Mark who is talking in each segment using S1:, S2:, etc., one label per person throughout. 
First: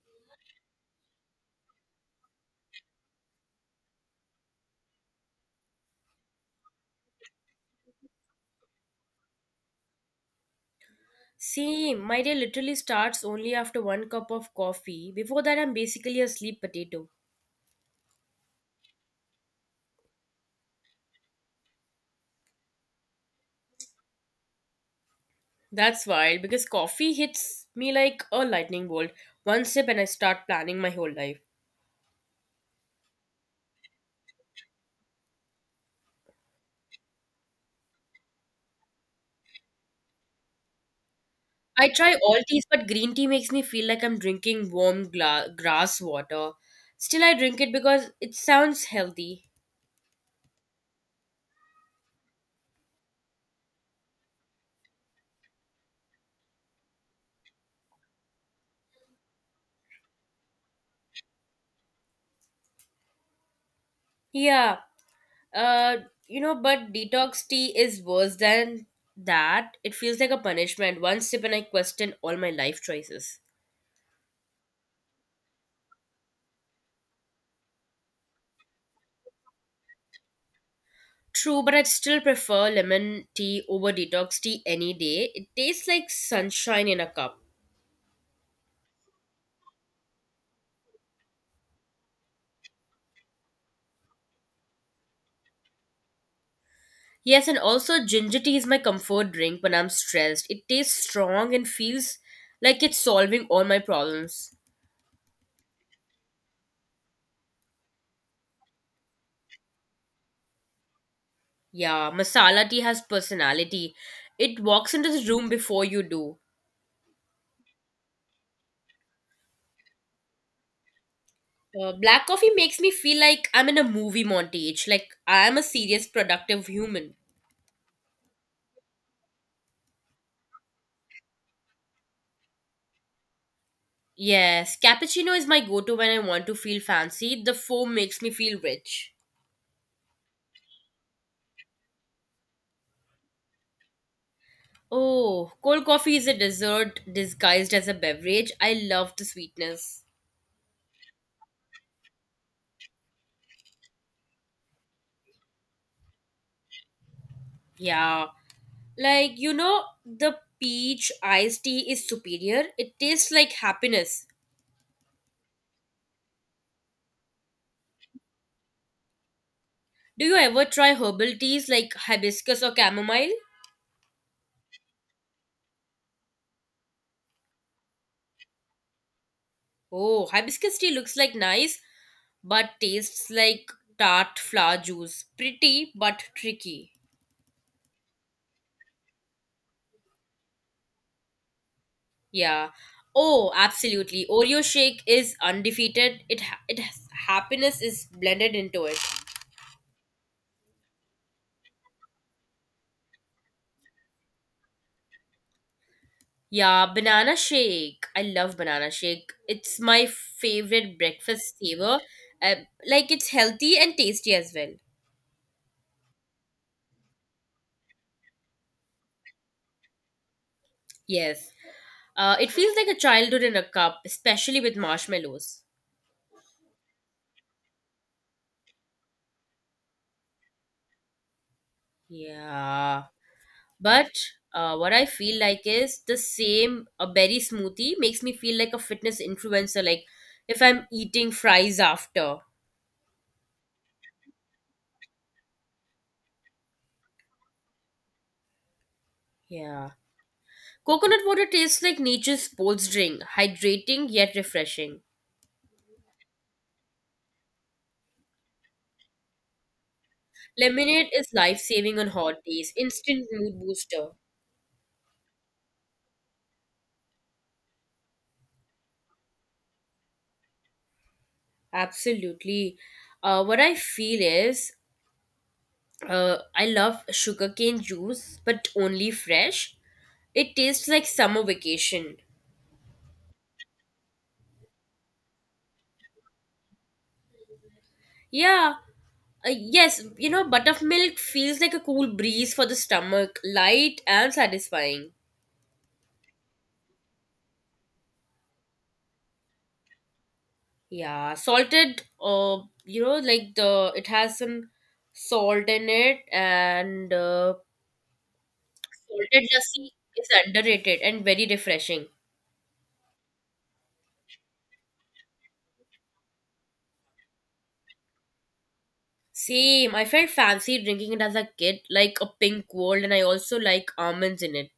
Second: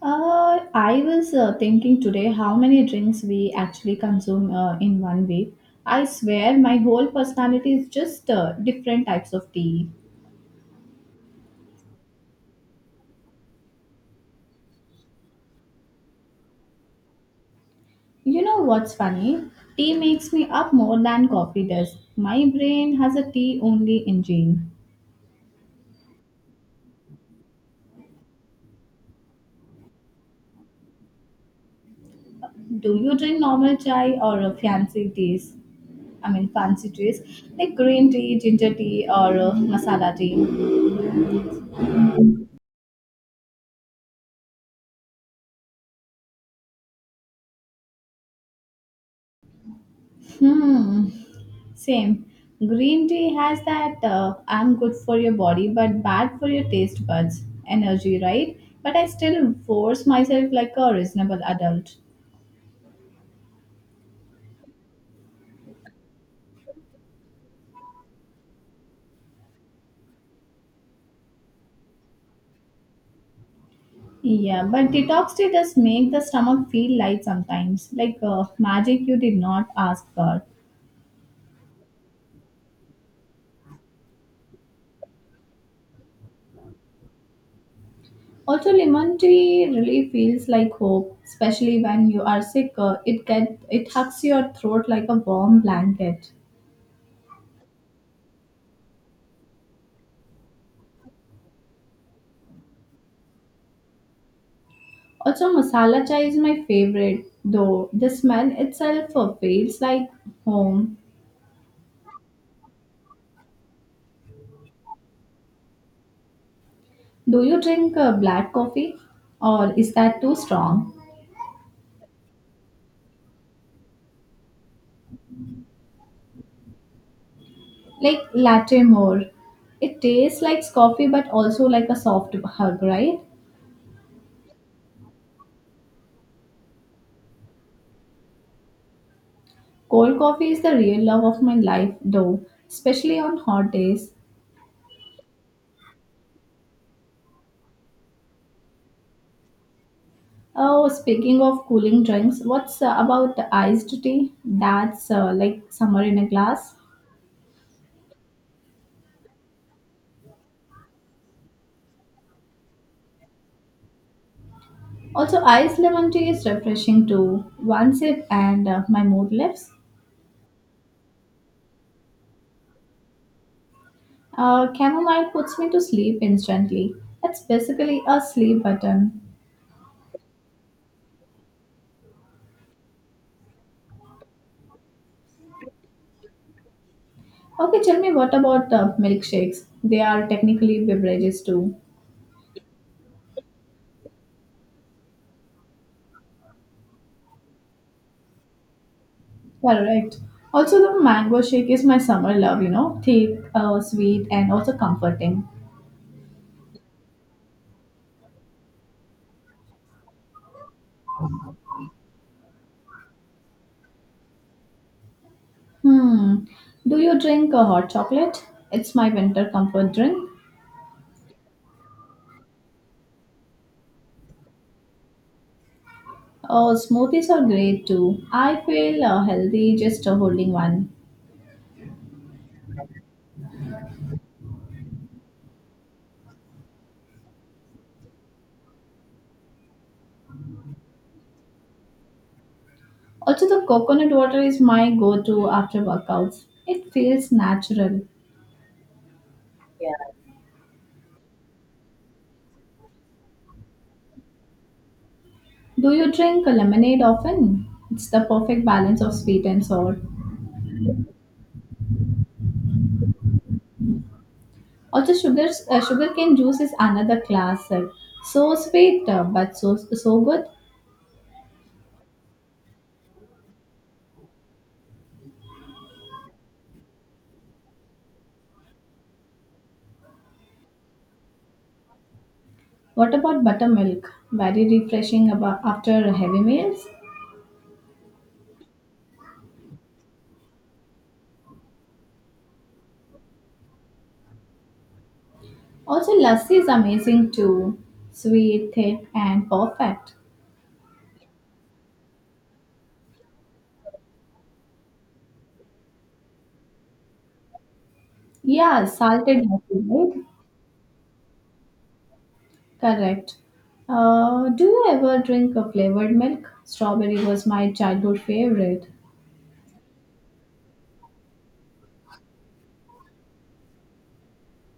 S1: I was thinking today how many drinks we actually consume in one week. I swear my whole personality is just different types of tea.
S2: See, my day literally starts only after one cup of coffee. Before that, I'm basically a sleep potato.
S1: You know what's funny? Tea makes me up more than coffee does. My brain has a tea only engine.
S2: That's wild because coffee hits me like a lightning bolt. One sip and I start planning my whole life.
S1: Do you drink normal chai or fancy teas? I mean, fancy teas like green tea, ginger tea, or masala tea.
S2: I try all teas, but green tea makes me feel like I'm drinking warm grass water. Still, I drink it because it sounds healthy.
S1: Hmm. Same. Green tea has that I'm good for your body but bad for your taste buds energy, right? But I still force myself like a reasonable adult.
S2: Yeah, uh, but detox tea is worse than that. It feels like a punishment. One sip and I question all my life choices.
S1: Yeah, but detox tea does make the stomach feel light sometimes, like magic you did not ask for.
S2: True, but I'd still prefer lemon tea over detox tea any day. It tastes like sunshine in a cup.
S1: Also, lemon tea really feels like hope, especially when you are sick. It hugs your throat like a warm blanket.
S2: Yes, and also ginger tea is my comfort drink when I'm stressed. It tastes strong and feels like it's solving all my problems.
S1: Also, masala chai is my favorite, though the smell itself feels like home.
S2: Yeah, masala tea has personality. It walks into the room before you do.
S1: Do you drink black coffee, or is that too strong?
S2: Black coffee makes me feel like I'm in a movie montage, like I'm a serious, productive human.
S1: Like latte more. It tastes like coffee, but also like a soft hug, right?
S2: Yes, cappuccino is my go to when I want to feel fancy. The foam makes me feel rich.
S1: Cold coffee is the real love of my life, though, especially on hot days.
S2: Oh, cold coffee is a dessert disguised as a beverage. I love the sweetness.
S1: Oh, speaking of cooling drinks, what's about iced tea? That's like summer in a glass.
S2: Yeah. Like, you know, the peach iced tea is superior. It tastes like happiness.
S1: Also, iced lemon tea is refreshing too. One sip and my mood lifts.
S2: Do you ever try herbal teas like hibiscus or chamomile?
S1: Chamomile puts me to sleep instantly. It's basically a sleep button.
S2: Oh, hibiscus tea looks like nice, but tastes like tart flower juice. Pretty, but tricky.
S1: Okay, tell me what about milkshakes? They are technically beverages too.
S2: Yeah. Oh, absolutely. Oreo shake is undefeated. It, ha- it has, happiness is blended into it.
S1: Correct. Also, the mango shake is my summer love, you know, thick, sweet, and also comforting.
S2: Yeah, banana shake. I love banana shake. It's my favorite breakfast flavor. Uh, like it's healthy and tasty as well.
S1: Hmm. Do you drink a hot chocolate? It's my winter comfort drink.
S2: Yes. It feels like a childhood in a cup, especially with marshmallows.
S1: Oh, smoothies are great too. I feel healthy just holding one.
S2: Yeah. But what I feel like is the same, a berry smoothie makes me feel like a fitness influencer, like if I'm eating fries after.
S1: Also, the coconut water is my go to after workouts. It feels natural.
S2: Yeah.
S1: Yeah.
S2: Coconut water tastes like nature's sports drink, hydrating yet refreshing.
S1: Do you drink a lemonade often? It's the perfect balance of sweet and sour.
S2: Lemonade is life saving on hot days, instant mood booster.
S1: Also, sugarcane juice is another classic. So sweet, but so good.
S2: Absolutely. What I feel is I love sugarcane juice, but only fresh. It tastes like summer vacation.
S1: What about buttermilk? Very refreshing after heavy meals.
S2: Yeah, yes, you know, buttermilk feels like a cool breeze for the stomach, light and satisfying.
S1: Also, lassi is amazing too. Sweet, thick, and perfect.
S2: Yeah, you know, like the it has some salt in it and
S1: Yeah, salted
S2: Salted
S1: lassi,
S2: lassi
S1: right?
S2: is underrated and very refreshing.
S1: Correct. Do you ever drink a flavored milk? Strawberry was my childhood favorite.
S2: Same. I felt fancy drinking it as a kid, like a pink world, and I also like almonds in it.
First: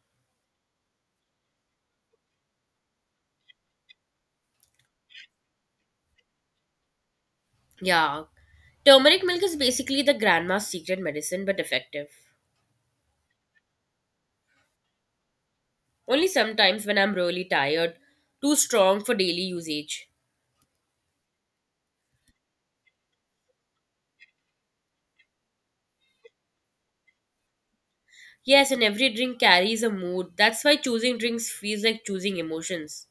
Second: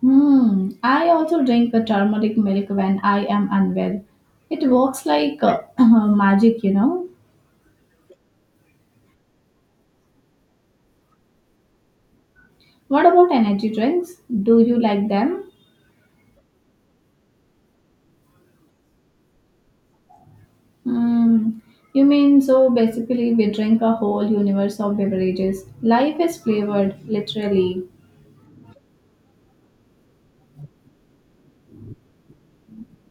S1: Hmm. I also drink a turmeric milk when I am unwell. It works like magic, you know.
S2: Yeah. Turmeric milk is basically the grandma's secret medicine, but effective.
S1: What about energy drinks? Do you like them?
S2: Only sometimes when I'm really tired, too strong for daily usage.
S1: Hmm. You mean so basically we drink a whole universe of beverages. Life is flavored, literally.
S2: Yes, and every drink carries a mood. That's why choosing drinks feels like choosing emotions.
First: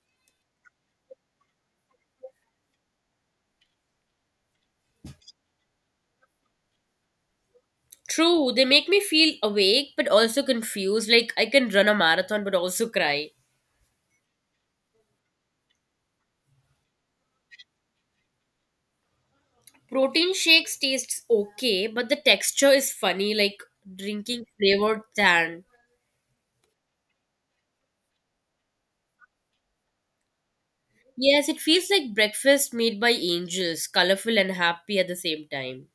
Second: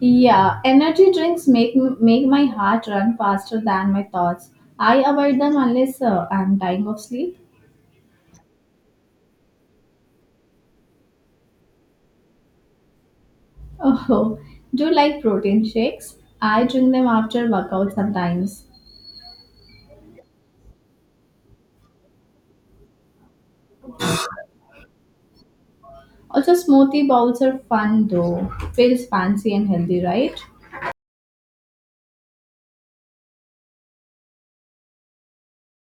S1: Yeah, energy drinks make my heart run faster than my thoughts. I avoid them unless I'm dying of sleep.
S2: True, they make me feel awake but also confused, like I can run a marathon but also cry.
S1: Oh, do you like protein shakes? I drink them after workout sometimes.
S2: Protein shakes tastes okay, but the texture is funny, like drinking flavored tan.
S1: Also, smoothie bowls are fun though. Feels fancy and healthy, right?
S2: Yes, it feels like breakfast made by angels, colorful and happy at the same time.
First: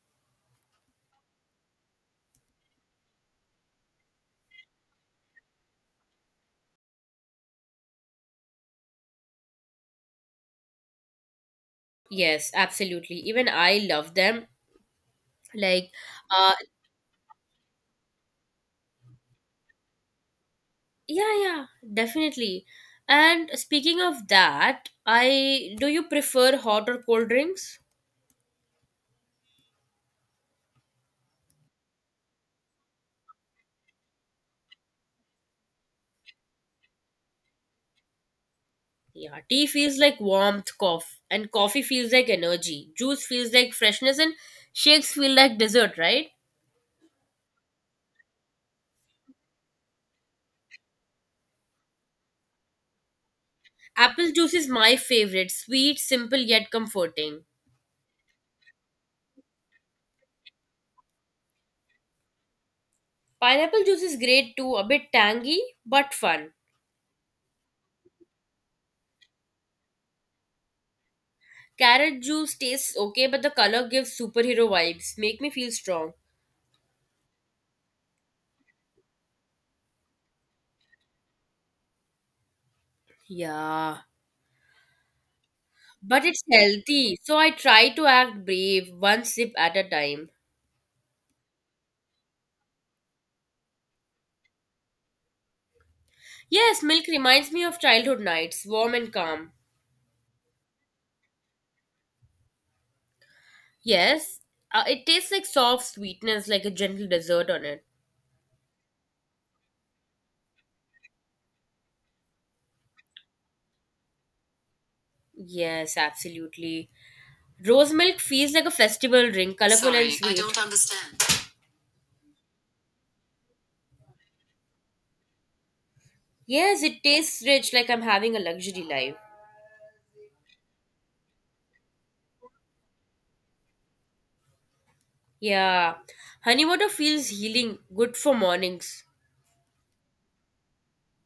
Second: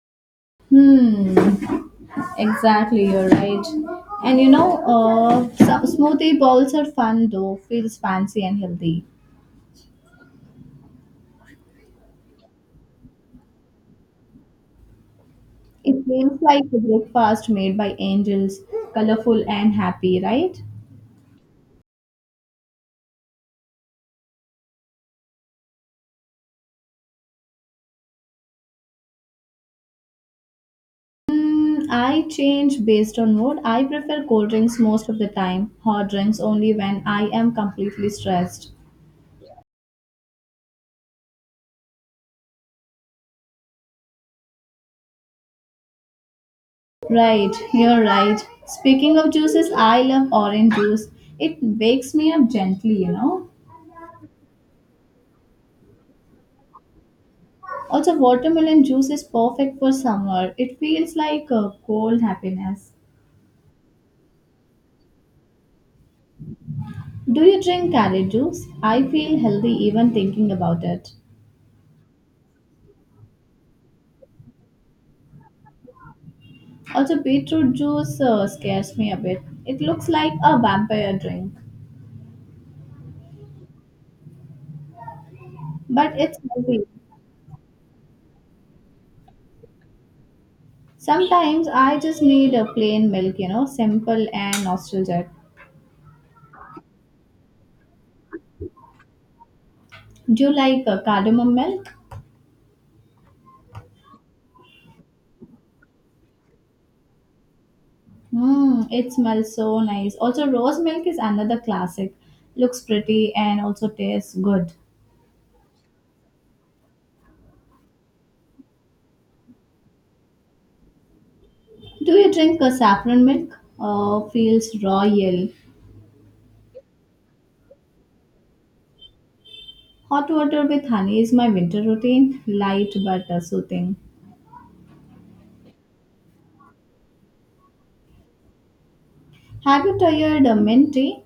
S1: Hmm, exactly, you're right. And you know, some smoothie bowls are fun though. Feels fancy and healthy.
S2: Yes, absolutely. Even I love them. Like,
S1: It feels
S2: uh,
S1: like a breakfast made by angels, colorful and happy, right?
S2: yeah, yeah, definitely. And speaking of that, I do you prefer hot or cold drinks?
S1: Mm, I change based on mood. I prefer cold drinks most of the time, hot drinks only when I am completely stressed.
S2: Yeah, tea feels like warmth, cough, and coffee feels like energy. Juice feels like freshness, and shakes feel like dessert, right?
S1: Right, you're right. Speaking of juices, I love orange juice. It wakes me up gently, you know.
S2: Apple juice is my favorite, sweet, simple, yet comforting.
S1: Also, watermelon juice is perfect for summer. It feels like a cold happiness.
S2: Pineapple juice is great too, a bit tangy but fun.
S1: Do you drink carrot juice? I feel healthy even thinking about it.
S2: Carrot juice tastes okay, but the color gives superhero vibes, make me feel strong.
S1: Also, beetroot juice scares me a bit. It looks like a vampire drink,
S2: Yeah,
S1: but
S2: but
S1: it's
S2: it's
S1: healthy.
S2: healthy, so I try to act brave, one sip at a time.
S1: Sometimes I just need a plain milk, you know, simple and nostalgic.
S2: Yes, milk reminds me of childhood nights, warm and calm.
S1: Do you like cardamom milk?
S2: Yes, it tastes like soft sweetness, like a gentle dessert on it.
S1: Mmm, it smells so nice. Also, rose milk is another classic. Looks pretty and also tastes good.
S2: Yes, absolutely. Rose milk feels like a festival drink, colorful and Sorry, I sweet. Don't understand.
S1: Do you drink a saffron milk? Feels royal.
S2: Yes, it tastes rich, like I'm having a luxury life.
S1: Hot water with honey is my winter routine. Light but soothing.
S2: Yeah. Honey water feels healing, good for mornings.
S1: Have you tried a mint tea?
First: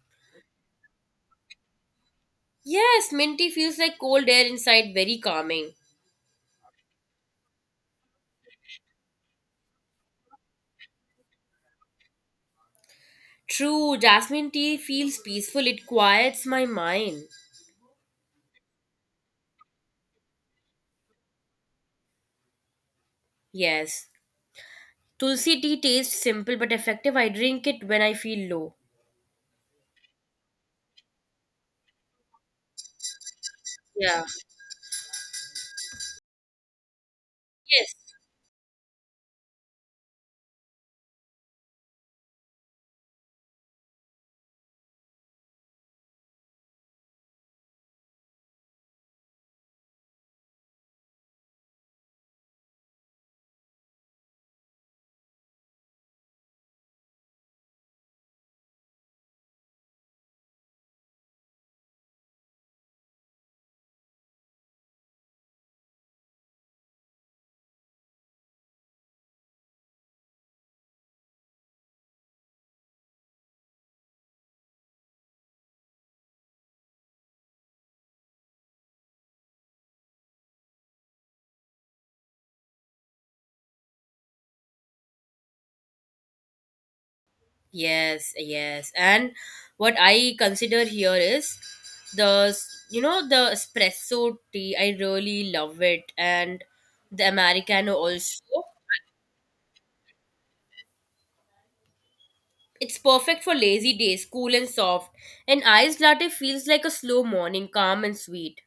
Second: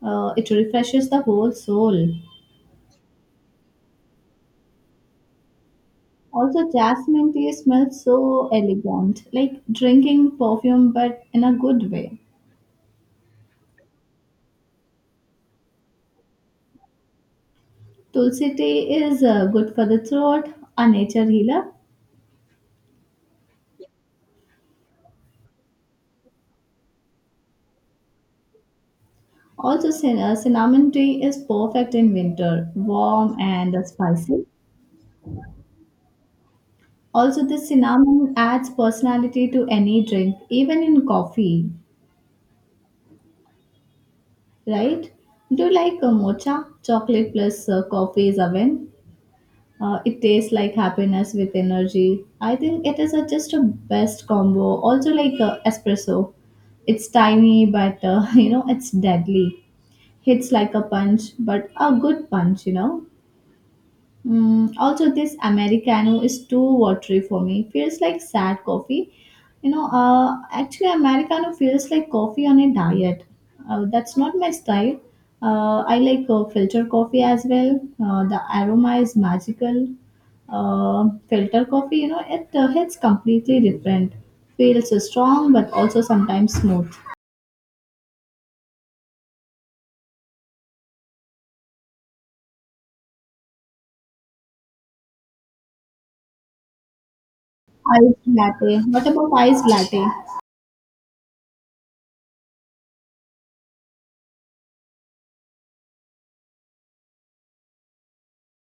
S1: It refreshes the whole soul.
S2: Yes, mint tea feels like cold air inside, very calming.
S1: Also, jasmine tea smells so elegant, like drinking perfume but in a good way.
S2: True, jasmine tea feels peaceful, it quiets my mind.
S1: Tulsi tea is good for the throat, a nature healer.
S2: Yes. Tulsi tea tastes simple but effective. I drink it when I feel low.
S1: Also, cinnamon tea is perfect in winter, warm and
S2: Yeah.
S1: spicy. Also, the
S2: Yes.
S1: cinnamon adds personality to any drink, even in coffee, right? Do you like mocha? Chocolate plus coffee is a win. It tastes like happiness with energy. I think it is a, just a best combo. Also, like espresso, it's tiny but you know it's deadly. Hits like a punch, but a good punch. You know. Mm, also, this Americano is too watery for me. Feels like sad coffee. You know, actually, Americano feels like coffee on a diet. That's not my style. I like filter coffee as well. The aroma is magical. Filter coffee, you know, it hits completely different. Feels strong but also sometimes smooth.
S2: Yes, yes. And what I consider here is you know, the espresso tea. I really love it. And the Americano
S1: Iced
S2: also.
S1: latte. What about iced latte?
S2: It's perfect for lazy days, cool and soft. An iced latte feels like a slow morning, calm and sweet.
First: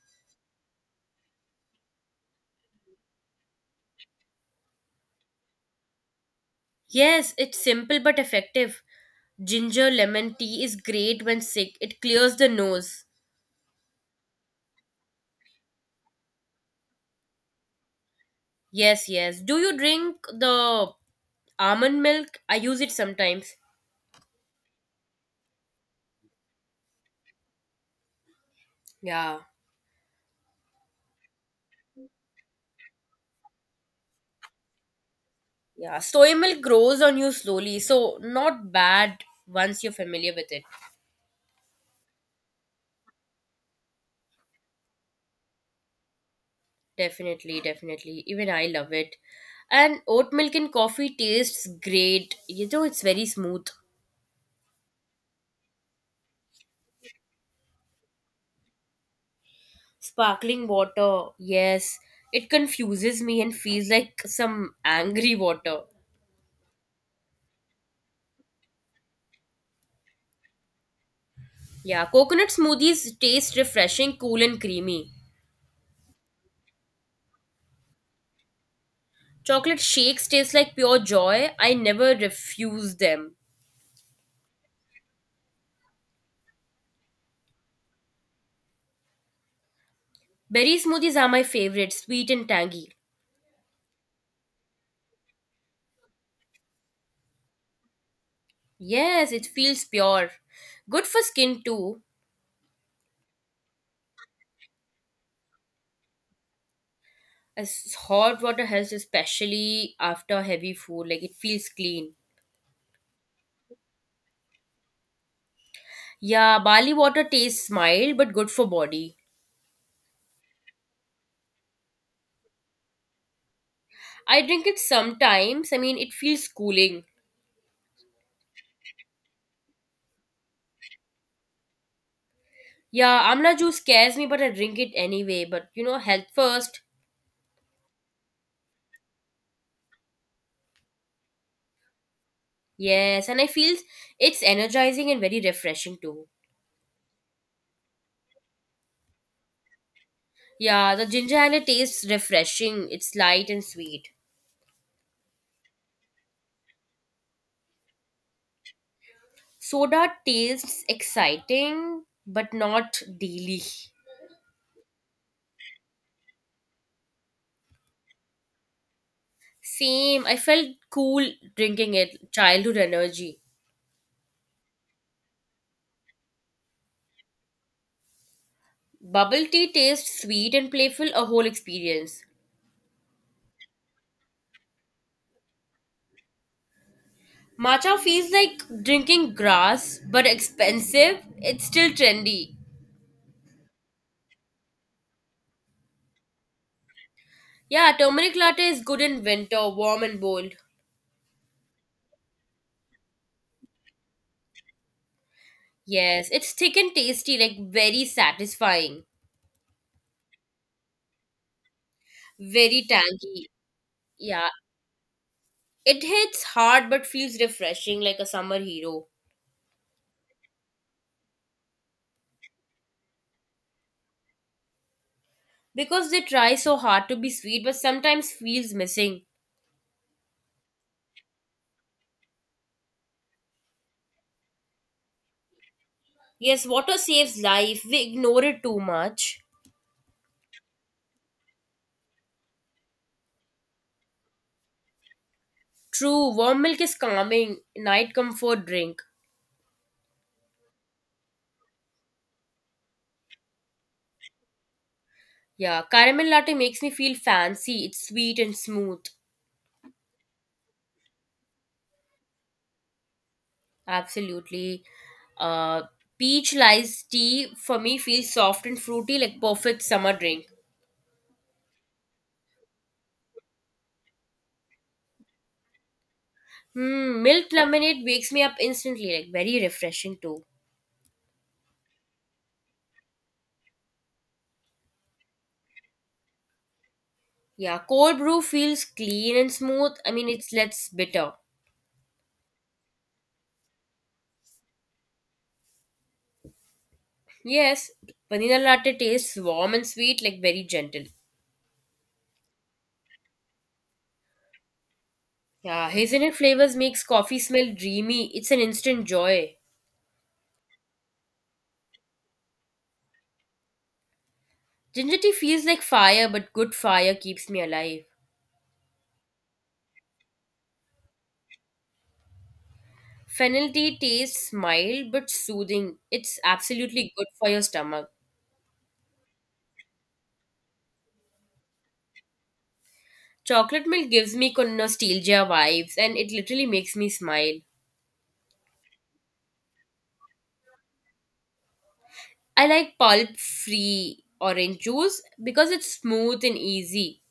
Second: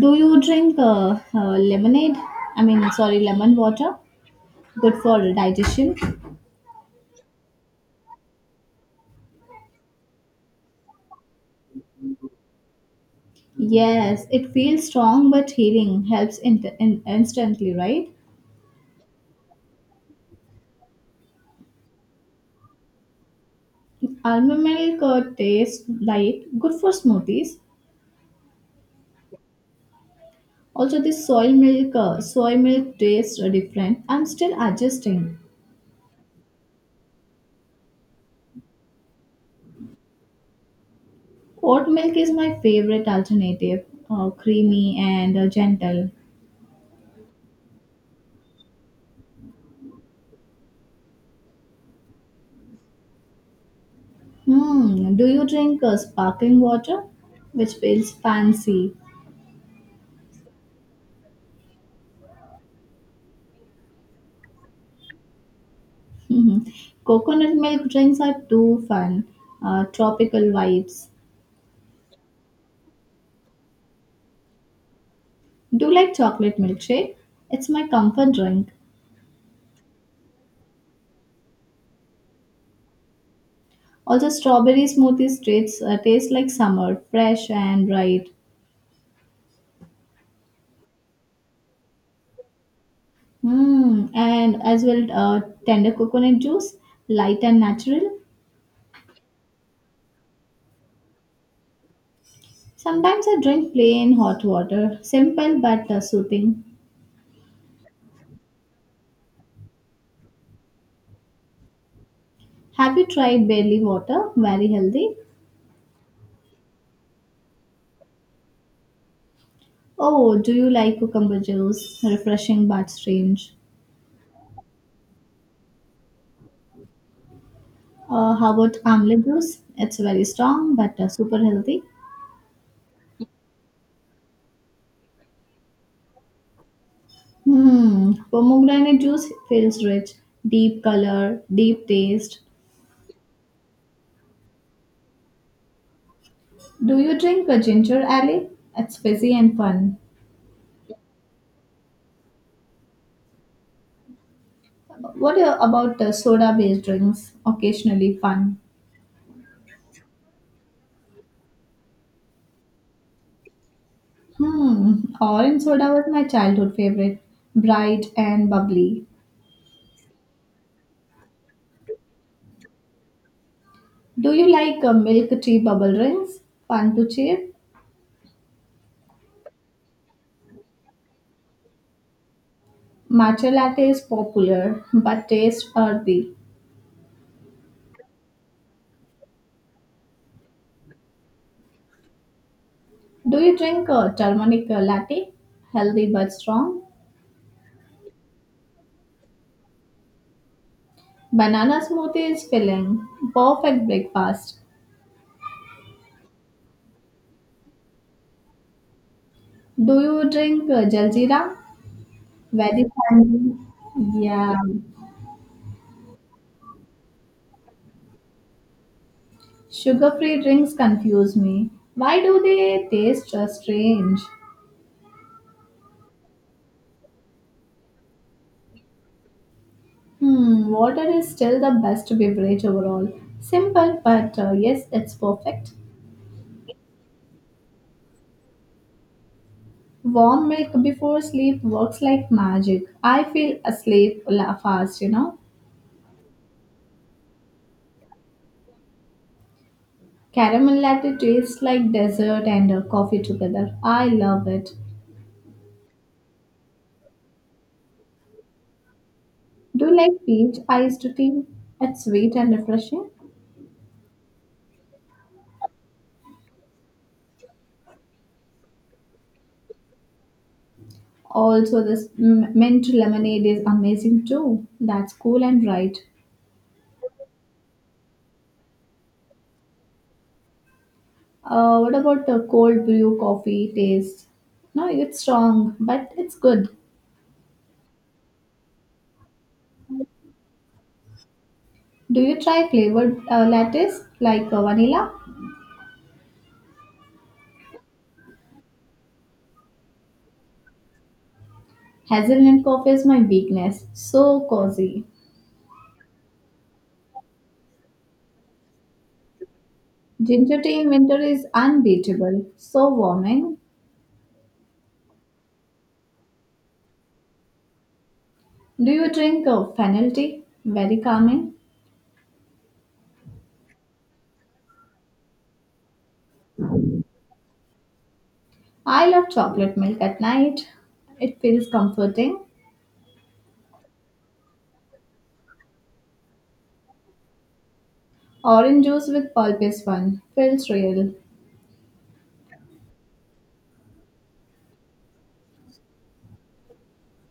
S1: Do you drink lemonade? I mean, sorry, lemon water? Good for digestion.
S2: Yes, it's simple but effective. Ginger lemon tea is great when sick. It clears the nose.
S1: Yes, it feels strong but healing. Helps instantly, right?
S2: Yes, yes. Do you drink the almond milk? I use it sometimes.
S1: Almond milk tastes light. Good for smoothies.
S2: Yeah.
S1: Also, this soy milk tastes are different. I'm still adjusting.
S2: Yeah, soy milk grows on you slowly, so not bad once you're familiar with it.
S1: Oat milk is my favorite alternative. Creamy and gentle.
S2: Definitely, definitely. Even I love it. And oat milk in coffee tastes great. You know, it's very smooth.
S1: Hmm. Do you drink sparkling water, which feels fancy?
S2: Sparkling water, yes. It confuses me and feels like some angry water.
S1: Coconut milk drinks are too fun. Tropical vibes.
S2: Yeah, coconut smoothies taste refreshing, cool, and creamy.
S1: Do like chocolate milkshake? It's my comfort drink.
S2: Chocolate shakes taste like pure joy. I never refuse them.
S1: Also, strawberry smoothies taste like summer, fresh and bright.
S2: Berry smoothies are my favorite, sweet and tangy.
S1: Mm, and as well, tender coconut juice, light and natural.
S2: Yes, it feels pure. Good for skin too.
S1: Sometimes I drink plain hot water, simple but soothing.
S2: As hot water helps especially after heavy food, like it feels clean.
S1: Have you tried barley water? Very healthy.
S2: Yeah, barley water tastes mild but good for body.
S1: Oh, do you like cucumber juice? Refreshing but strange.
S2: I drink it sometimes. I mean, it feels cooling.
S1: How about amla juice? It's very strong but super healthy.
S2: Yeah, amla juice scares me, but I drink it anyway. But you know, health first.
S1: Hmm, pomegranate juice feels rich, deep color, deep taste.
S2: Yes, and I feel it's energizing and very refreshing too.
S1: Do you drink a ginger ale? It's fizzy and fun.
S2: Yeah, the ginger ale tastes refreshing. It's light and sweet.
S1: What about the soda-based drinks? Occasionally fun.
S2: Soda tastes exciting, but not daily.
S1: Hmm, orange soda was my childhood favorite, bright and bubbly.
S2: Same, I felt cool drinking it, childhood energy.
S1: Do you like milk tea bubble drinks? Fun to cheer.
S2: Bubble tea tastes sweet and playful, a whole experience.
S1: Matcha latte is popular but tastes earthy.
S2: Matcha feels like drinking grass, but expensive, it's still trendy.
S1: Do you drink a turmeric latte? Healthy but strong.
S2: Yeah, turmeric latte is good in winter, warm and bold.
S1: Banana smoothie is filling. Perfect breakfast.
S2: Yes, it's thick and tasty, like very satisfying,
S1: Do you drink Jaljeera?
S2: very
S1: Very
S2: tangy.
S1: sandy.
S2: Yeah,
S1: Yeah.
S2: it hits hard but feels refreshing like a summer hero.
S1: Sugar-free drinks confuse me. Why do they taste just strange?
S2: Because they try so hard to be sweet but sometimes feels missing.
S1: Hmm, water is still the best beverage overall. Simple, but yes, it's perfect.
S2: Yes, water saves life. We ignore it too much.
S1: Warm milk before sleep works like magic. I feel asleep fast, you know.
S2: True, warm milk is calming, night comfort drink.
S1: Caramel latte tastes like dessert and coffee together. I love it.
S2: Yeah, caramel latte makes me feel fancy. It's sweet and smooth.
S1: Do you like peach iced tea? It's sweet and refreshing.
S2: Absolutely. Uh, Peach lice tea for me feels soft and fruity like perfect summer drink.
S1: Also, this mint lemonade is amazing too. That's cool and right.
S2: Hmm, milk lemonade wakes me up instantly, like very refreshing too.
S1: What about the cold brew coffee taste? No, it's strong, but it's good.
S2: Yeah, cold brew feels clean and smooth. I mean, it's less bitter.
S1: Do you try flavored lattes like vanilla?
S2: Yes, vanilla latte tastes warm and sweet, like very gentle.
S1: Hazelnut coffee is my weakness. So cozy.
S2: Yeah, hazelnut flavors makes coffee smell dreamy. It's an instant joy.
S1: Ginger tea in winter is unbeatable. So warming.
S2: Ginger tea feels like fire, but good fire keeps me alive.
S1: Do you drink fennel tea? Very calming.
S2: Fennel tea tastes mild but soothing. It's absolutely good for your stomach.
S1: I love chocolate milk at night. It feels comforting.
S2: Chocolate milk gives me nostalgia vibes and it literally makes me smile.
S1: Orange juice with pulp is fun. Feels real.
S2: I like pulp free orange juice because it's smooth and easy.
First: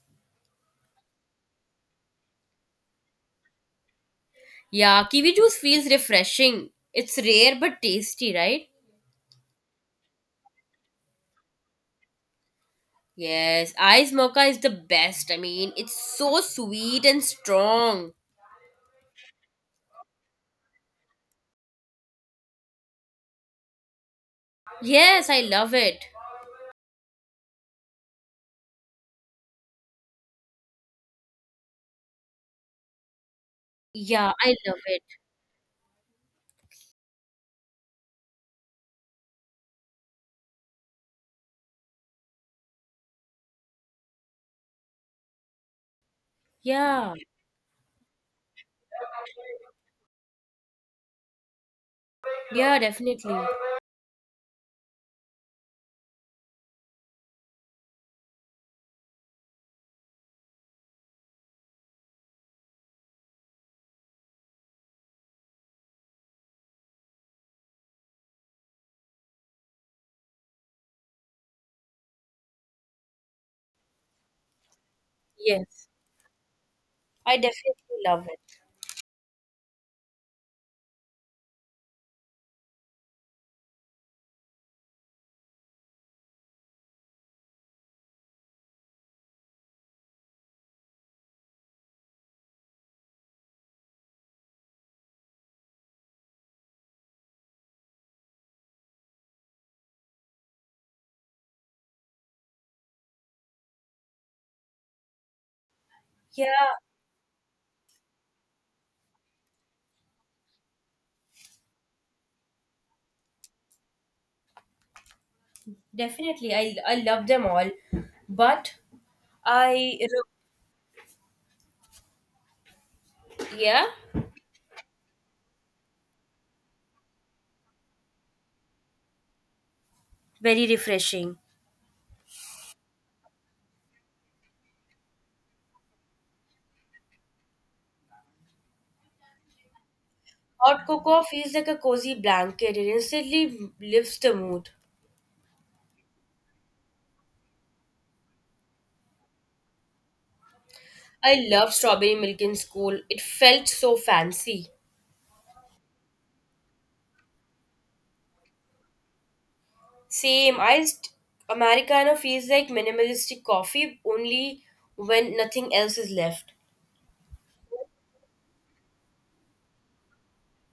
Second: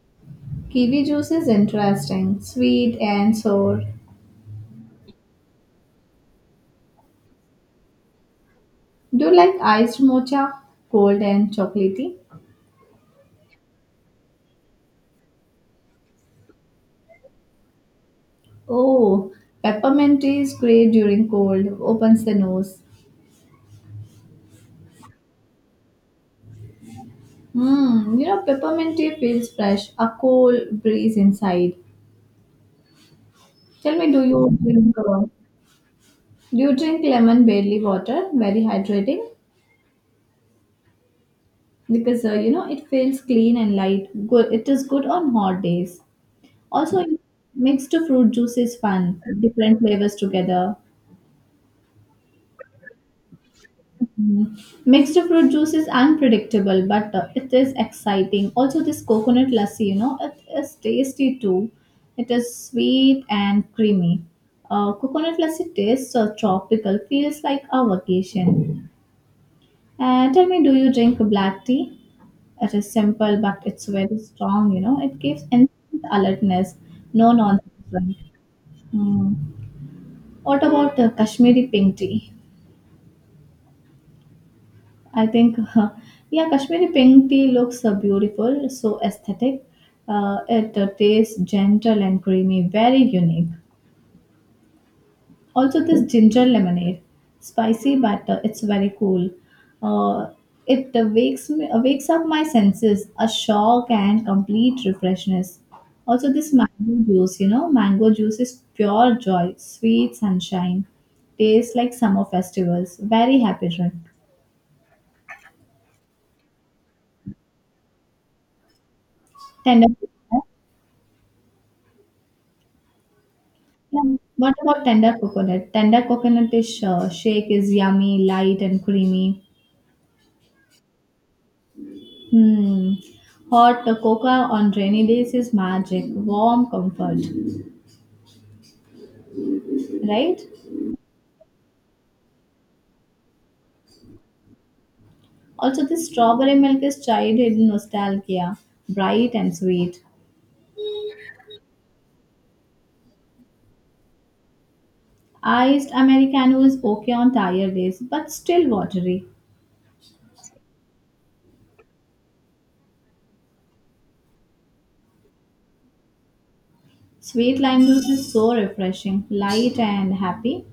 S1: Kiwi juice is interesting, sweet and sour.
S2: Yeah, kiwi juice feels refreshing. It's rare but tasty, right?
S1: Do you like iced mocha? Cold and chocolatey?
S2: Yes, ice mocha is the best. I mean, it's so sweet and strong.
S1: Oh, peppermint tea is great during cold. Opens the nose.
S2: Yes, I love it.
S1: Mmm, you know, peppermint tea feels fresh. A cool breeze inside. Tell me, do
S2: Yeah,
S1: you
S2: I love
S1: drink,
S2: it.
S1: uh, do you drink lemon barley water? Very hydrating. Because you know it feels clean and light. Good, it is good on hot days. Also,
S2: Yeah,
S1: mixed fruit juice is fun. Different flavors together.
S2: yeah, definitely.
S1: Mhm. Mixed fruit juice is unpredictable, but it is exciting. Also, this coconut lassi, you know, it is tasty too. It is sweet and creamy. Coconut lassi tastes tropical, feels like a vacation. And tell me, do you drink black tea? It is simple, but it's very strong. You know, it gives
S2: Yes,
S1: instant alertness, no
S2: I
S1: nonsense.
S2: definitely
S1: Right?
S2: love it.
S1: Hmm. What about the Kashmiri pink tea? I think, yeah, Kashmiri pink tea looks beautiful, so aesthetic. It tastes gentle and creamy, very unique. Also, this ginger lemonade, spicy batter, it's very cool. Uh, it wakes up my senses, a shock and complete refreshness. Also, this
S2: Yeah,
S1: mango juice, you know, mango juice is pure joy, sweet sunshine, tastes like summer festivals. Very happy drink.
S2: definitely. I love them all. But
S1: Tender
S2: I,
S1: coconut.
S2: yeah,
S1: Yeah. What about tender coconut? Tender coconut is shake is yummy, light and creamy.
S2: very refreshing.
S1: Hmm. Hot cocoa on rainy days is magic, warm comfort, right?
S2: Hot cocoa feels like a cozy blanket. It instantly lifts the mood.
S1: Also, this strawberry milk is childhood nostalgia, bright and sweet.
S2: I loved strawberry milk in school. It felt so fancy.
S1: Iced Americano is okay on tired days, but still watery.
S2: Same, iced Americano feels like minimalistic coffee only when nothing else is left.
S1: Sweet lime juice is so refreshing, light and happy.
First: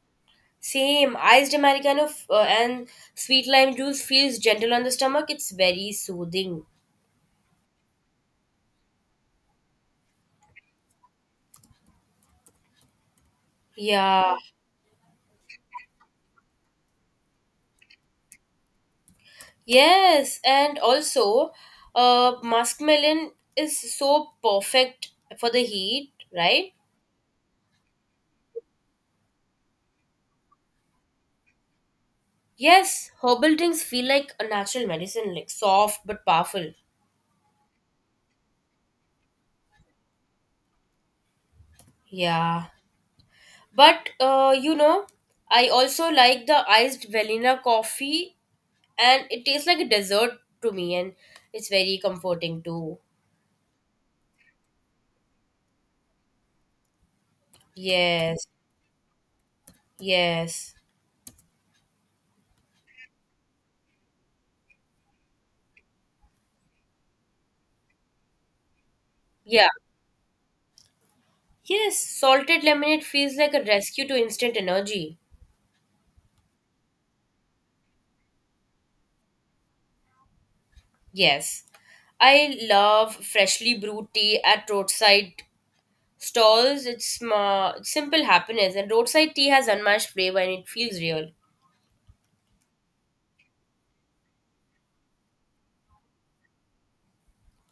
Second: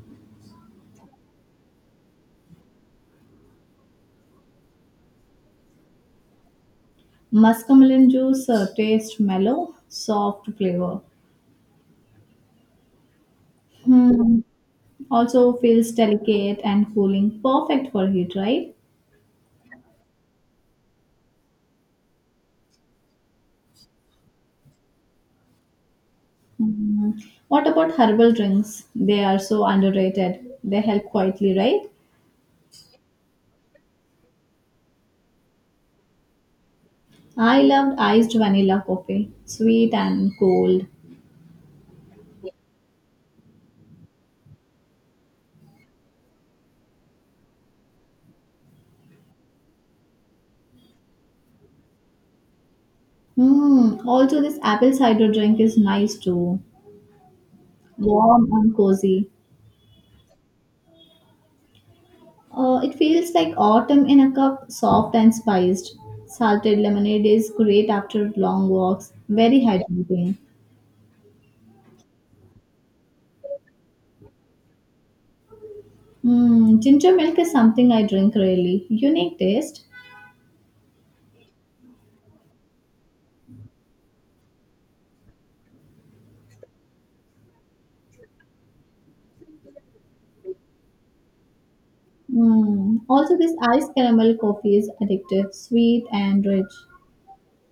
S2: Same, iced Americano f- and Sweet lime juice feels gentle on the stomach. It's very soothing.
S1: Muscamelon juice tastes mellow, soft flavor.
S2: Yeah.
S1: Hmm. Also feels delicate and cooling, perfect for heat, right?
S2: Yes, and also, muskmelon is so perfect for the heat, right?
S1: Mhm. What about herbal drinks? They are so underrated. They help quietly, right?
S2: Yes, herbal drinks feel like a natural medicine, like soft but powerful.
S1: I loved iced vanilla coffee, sweet and cold.
S2: Yeah, but you know, I also like the iced vanilla coffee, and it tastes like a dessert to me, and it's very comforting too.
S1: Hmm. Also, this apple cider drink is nice too,
S2: Yes,
S1: warm and cozy.
S2: yes,
S1: It feels like autumn in a cup, soft and spiced. Salted lemonade is great after long walks, very
S2: yeah,
S1: hydrating.
S2: yes. Salted lemonade feels like a rescue to instant energy.
S1: Hmm. Ginger milk is something I drink rarely. Unique taste.
S2: Yes, I love freshly brewed tea at roadside stalls. It's simple happiness, and roadside tea has unmatched flavor, and it feels real.
S1: Mm. Also, this iced caramel coffee is addictive, sweet and rich.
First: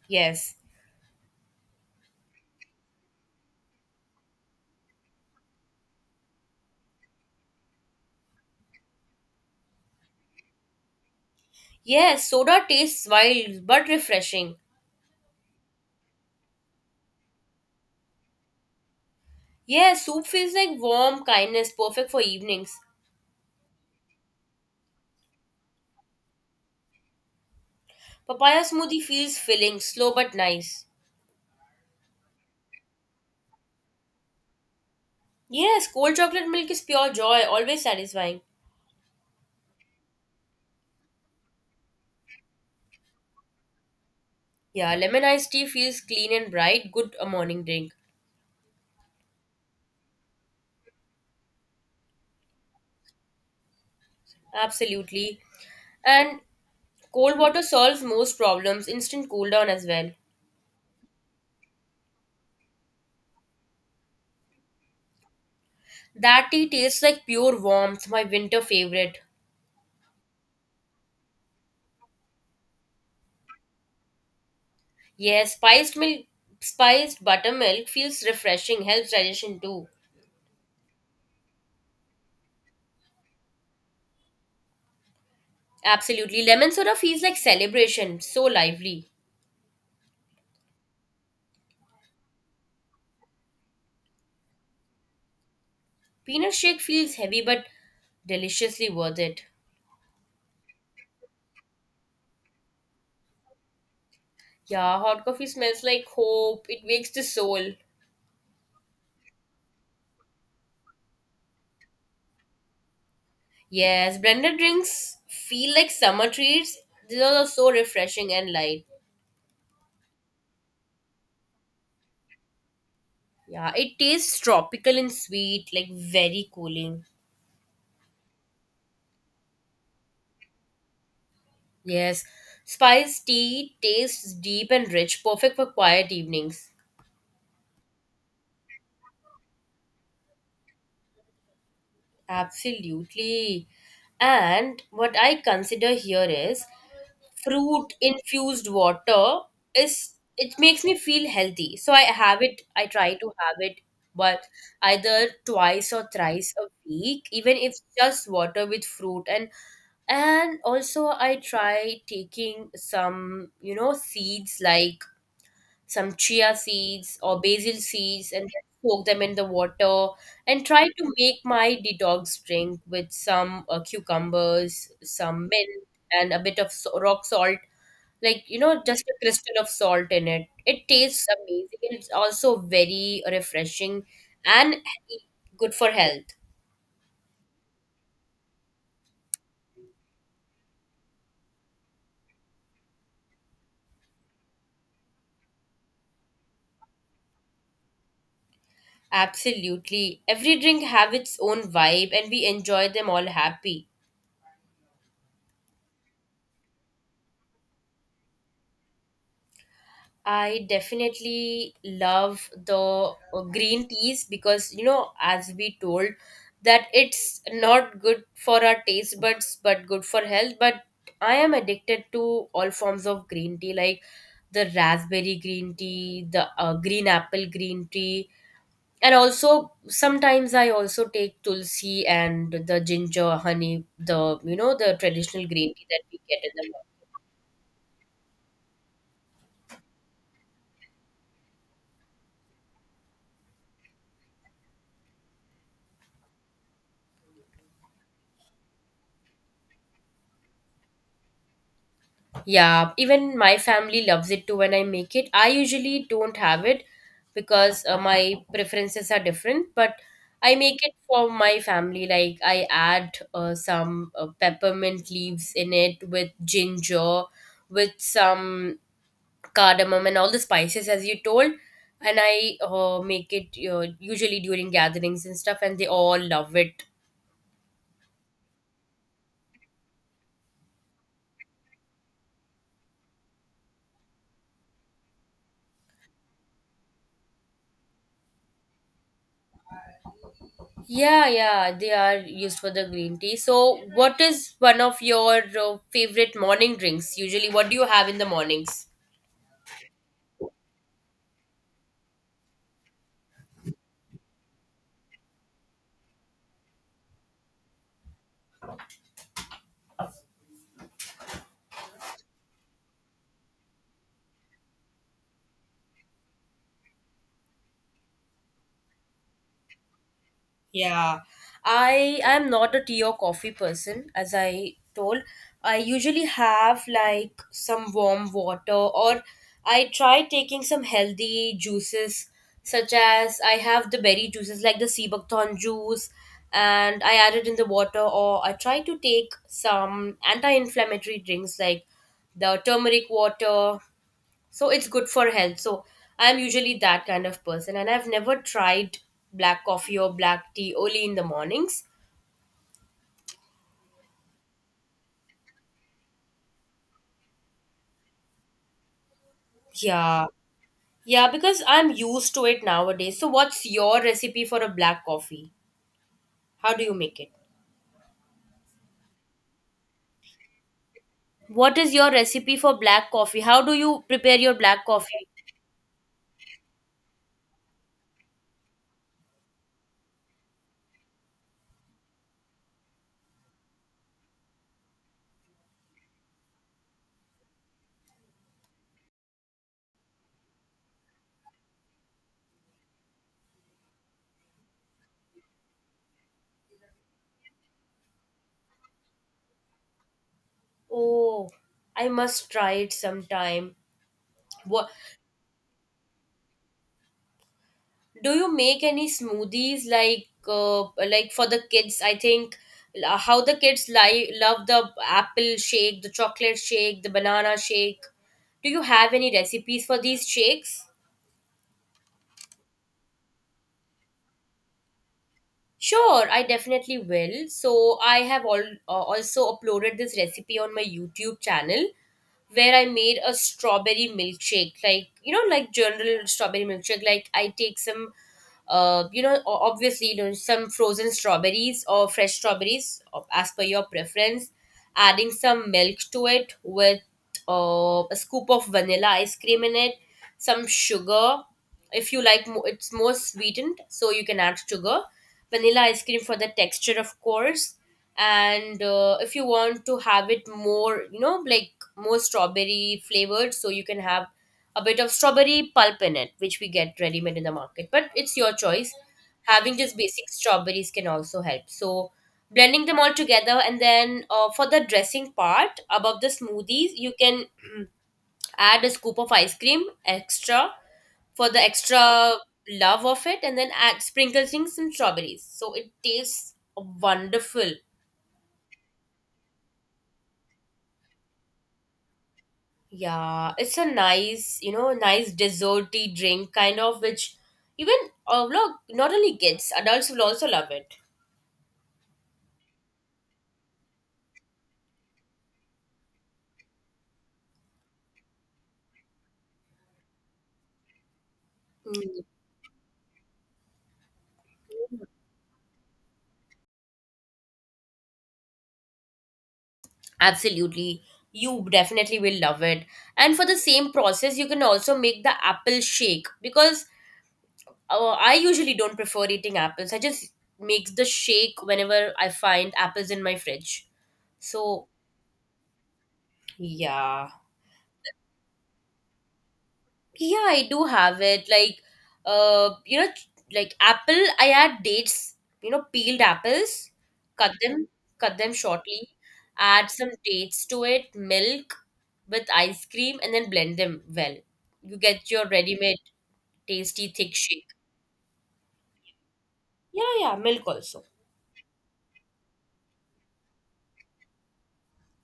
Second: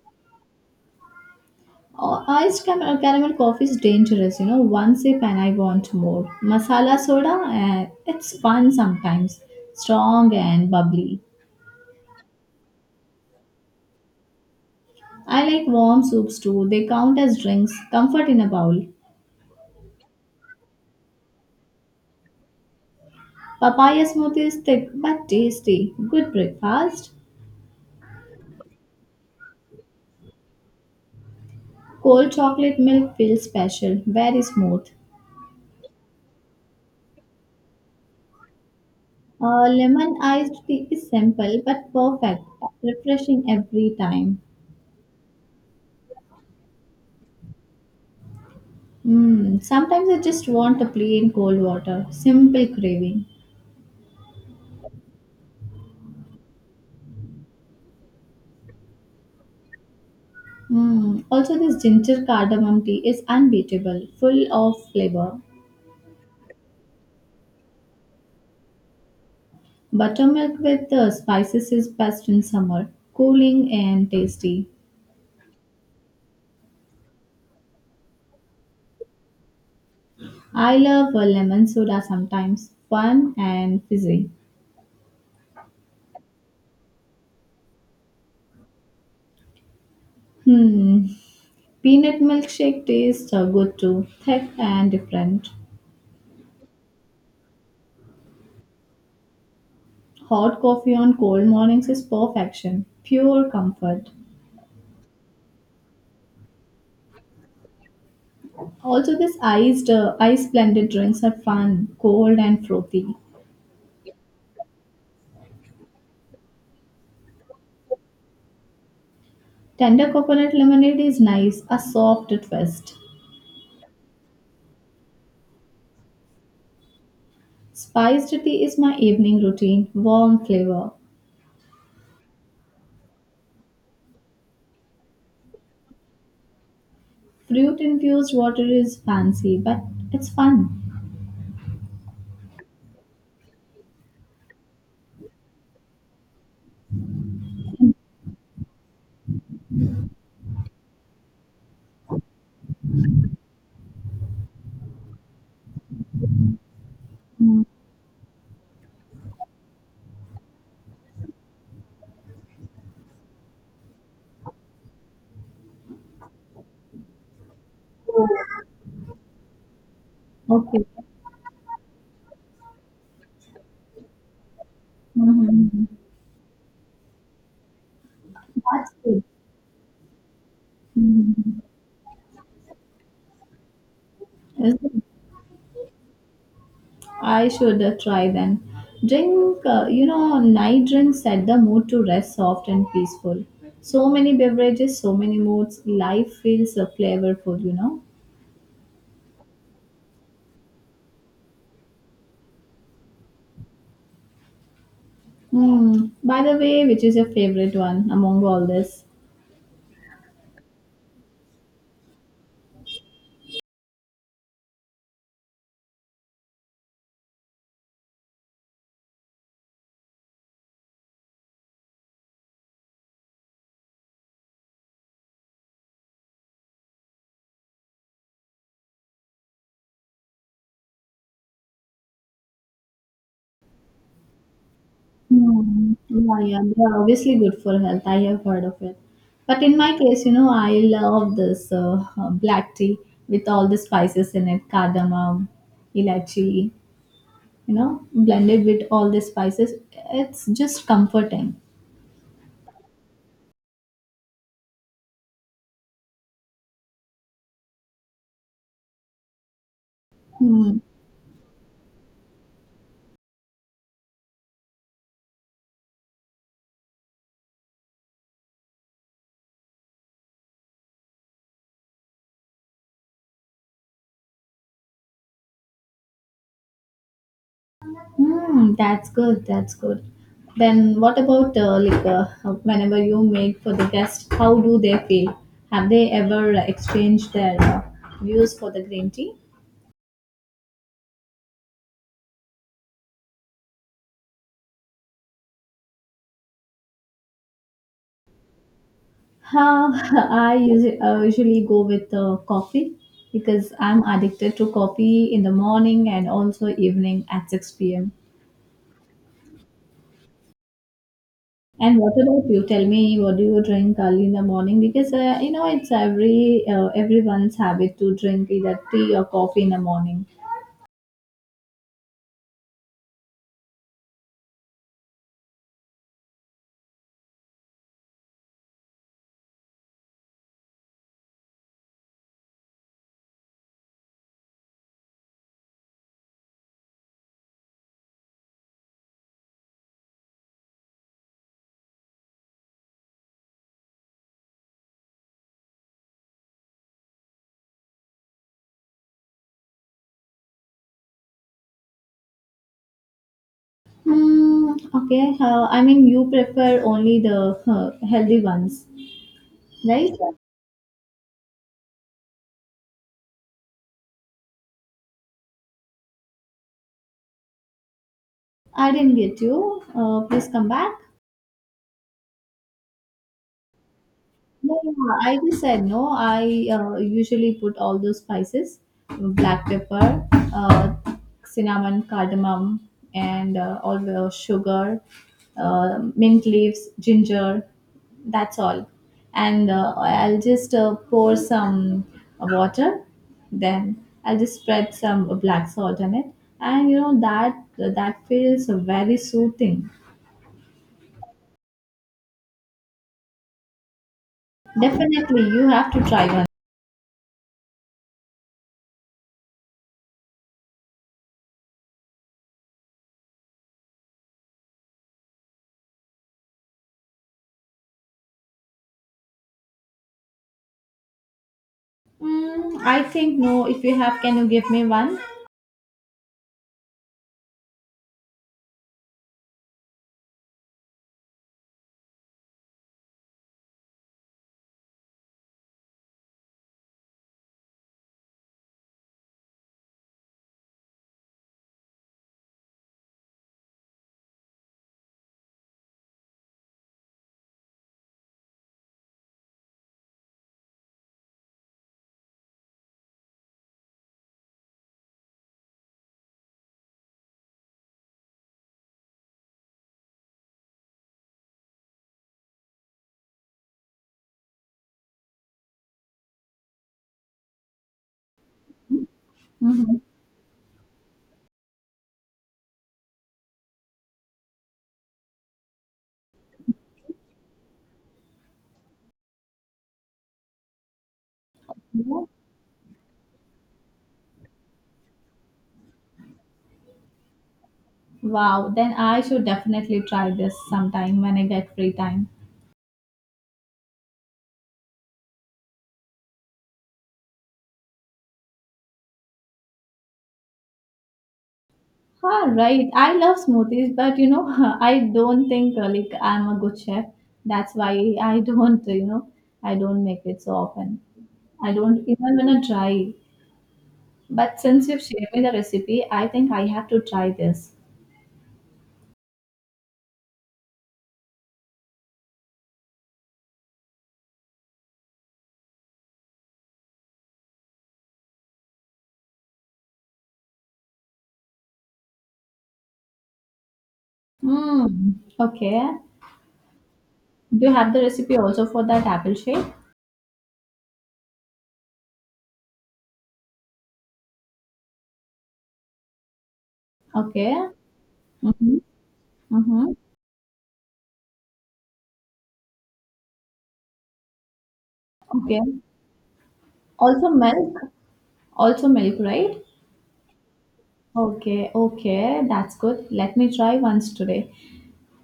S2: Yes.
S1: Oh, iced caramel, caramel coffee is dangerous, you know. One sip and I want more. Masala soda, it's fun sometimes, strong and bubbly.
S2: Yes, soda tastes wild but refreshing.
S1: I like warm soups too, they count as drinks, comfort in a bowl.
S2: Yes, soup feels like warm kindness, perfect for evenings.
S1: Papaya smoothie is thick but tasty, good breakfast.
S2: Papaya smoothie feels filling, slow but nice.
S1: Cold chocolate milk feels special, very smooth.
S2: Yes, cold chocolate milk is pure joy, always satisfying.
S1: Lemon iced tea is simple but perfect, refreshing every time.
S2: Yeah, lemon iced tea feels clean and bright, good a morning drink.
S1: Mm, sometimes I just want a plain cold water, simple craving.
S2: Absolutely. And cold water solves most problems, instant cool down as well.
S1: Mm, also, this ginger cardamom tea is unbeatable, full of flavor.
S2: That tea tastes like pure warmth, my winter favorite.
S1: Buttermilk with the spices is best in summer, cooling and tasty.
S2: Yes, spiced buttermilk feels refreshing, helps digestion too.
S1: I love a lemon soda sometimes, fun and fizzy.
S2: Absolutely. Lemon soda feels like celebration, so lively.
S1: Hmm, peanut milkshake tastes good too, thick and different.
S2: Peanut shake feels heavy but deliciously worth it.
S1: Hot coffee on cold mornings is perfection, pure comfort.
S2: Yeah, hot coffee smells like hope. It wakes the soul.
S1: Also, these ice blended drinks are fun, cold and frothy.
S2: Yes, blended drinks feel like summer treats. These are so refreshing and light.
S1: Tender coconut lemonade is nice, a soft twist.
S2: Yeah, it tastes tropical and sweet, like very cooling.
S1: Spiced tea is my evening routine, warm flavor.
S2: Yes, spice tea tastes deep and rich, perfect for quiet evenings.
S1: Fruit infused water is fancy, but it's fun.
S2: Absolutely. And what I consider here is fruit infused water is it makes me feel healthy. So I have it, I try to have it but either twice or thrice a week, even
S1: Mm.
S2: if just water with fruit and also I try taking some, you know, seeds like some chia seeds or basil seeds and then soak them in the water and
S1: Okay.
S2: try to make my detox drink with some cucumbers, some mint,
S1: Mhm.
S2: and a bit of rock salt. Like, you know,
S1: That's
S2: just a
S1: good.
S2: crystal of salt in it. It tastes
S1: Mhm.
S2: amazing, and it's also very refreshing
S1: Is
S2: and
S1: it?
S2: good for health.
S1: I should try then. Drink, night drinks set the mood to rest soft and peaceful. So many beverages, so many moods. Life feels flavorful,
S2: Absolutely. Every drink have its own vibe and we enjoy them all happy.
S1: Hmm. By the way, which is your favorite one among all this?
S2: I definitely love the green teas because, you know, as we told, that it's not good for our taste buds but good for health. But I am addicted to all forms of green tea, like the raspberry green tea, the green apple green tea, and also sometimes I also take tulsi and the ginger honey, the you know the traditional green tea
S1: Hmm.
S2: that we
S1: Yeah,
S2: get in
S1: yeah,
S2: the
S1: they
S2: market.
S1: are obviously good for health. I have heard of it. But in my case, you know, I love this black tea with all the spices in it, cardamom, ilachi, you know, blended with all the spices. It's just comforting.
S2: Yeah, even my family loves it too when I make it. I usually don't have it because my preferences are different, but I
S1: Hmm.
S2: make it for my family. Like I add some peppermint leaves in it with ginger, with some cardamom and all the spices as you told. And I make it usually during gatherings and stuff, and they all love it.
S1: Hmm. That's good. That's good. Then what about whenever you make for the guests? How do they feel? Have they ever exchanged their views for the green tea?
S2: Yeah, yeah, they are used for the green tea. So, what is one of your favorite morning drinks? Usually, what do you have in the mornings?
S1: Uh, I usually, go with coffee because I'm addicted to coffee in the morning and also evening at 6 p.m. And what about you? Tell me, what do you drink early in the morning? Because you know it's everyone's habit to drink either tea or coffee in the morning.
S2: Yeah, I am not a tea or coffee person, as I told. I usually have like some warm water, or I try taking some healthy juices, such as I have the berry juices like the sea buckthorn juice, and I add it in the water, or I try to take some anti-inflammatory drinks like the turmeric water, so it's good for health. So I'm usually that kind of person, and I've never tried black coffee or black tea only in the mornings.
S1: Hmm. Okay. I mean, you prefer only the healthy ones, right?
S2: Yeah, yeah, because I'm used to it nowadays. So what's your recipe for a black coffee? How do you make it?
S1: I didn't get you. Please come back.
S2: What is your recipe for black coffee? How do you prepare your black
S1: Yeah,
S2: coffee?
S1: I just said no. I usually put all those spices, black pepper, cinnamon, cardamom, and all the sugar, mint leaves, ginger. That's all. And I'll just pour some water. Then I'll just spread some black salt on it, and you know that feels very soothing.
S2: Oh, I must try it sometime. What,
S1: Definitely, you have to try one.
S2: do you make any smoothies, like for the kids? I think how the kids love the apple shake, the chocolate shake, the banana shake. Do you have any recipes for these shakes?
S1: Mm, I think no. If you have, can you give me one?
S2: Sure, I definitely will. So I have all, also uploaded this recipe on my YouTube channel, where I made a strawberry milkshake, like you know, like general strawberry milkshake. Like I take some, you know, obviously you know some frozen strawberries or fresh strawberries as per your preference, adding some milk to it with a scoop of vanilla ice cream in it, some sugar. If you like, it's more sweetened, so you can add sugar, vanilla ice cream for the texture, of course, and if you want to have it more, you know, like more strawberry flavored, so you can have a bit of strawberry pulp in it, which we get ready made in the market, but it's your choice. Having just
S1: Hmm.
S2: basic strawberries can also help, so blending them all together and then for the dressing part above the smoothies you can add a scoop of ice cream extra, for the
S1: No?
S2: extra love of it, and then add sprinkle things, some strawberries, so it tastes wonderful.
S1: Wow, then I should definitely try this sometime when I get free time.
S2: Yeah, it's a nice, you know, nice desserty drink kind of which even look, not only kids, adults will also love it.
S1: Ah, right. I love smoothies, but you know, I don't think I'm a good chef. That's why I don't, you know, I don't make it so often. I don't
S2: Mm,
S1: even wanna try. But since you've shared me the recipe, I think I have to try this.
S2: absolutely. You definitely will love it. And for the same process, you can also make the apple shake because I usually don't prefer eating apples. I just make the shake whenever I find apples in my fridge. So,
S1: Hmm. Okay.
S2: yeah.
S1: Do you have the recipe also for that apple shape?
S2: Yeah, I do have it. Like, you know, like apple. I add dates. You know, peeled apples. Cut
S1: Okay.
S2: them, cut them
S1: Mm-hmm.
S2: shortly. Add
S1: Mhm.
S2: some dates to it, milk with ice cream, and then blend them well. You get your
S1: Okay.
S2: ready-made tasty
S1: Also
S2: thick shake.
S1: milk? Also milk, right?
S2: Yeah, yeah, milk also.
S1: Okay, okay, that's good. Let me try once today.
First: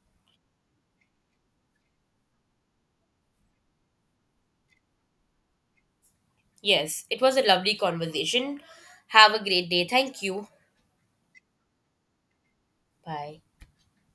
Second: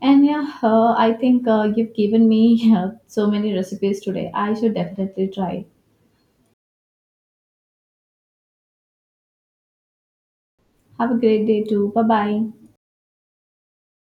S1: And yeah, I think you've given me so many recipes today. I should definitely try.
S2: Yes, it was a lovely conversation. Have a great day. Thank you.
S1: Have a great day too. Bye bye.
S2: Bye.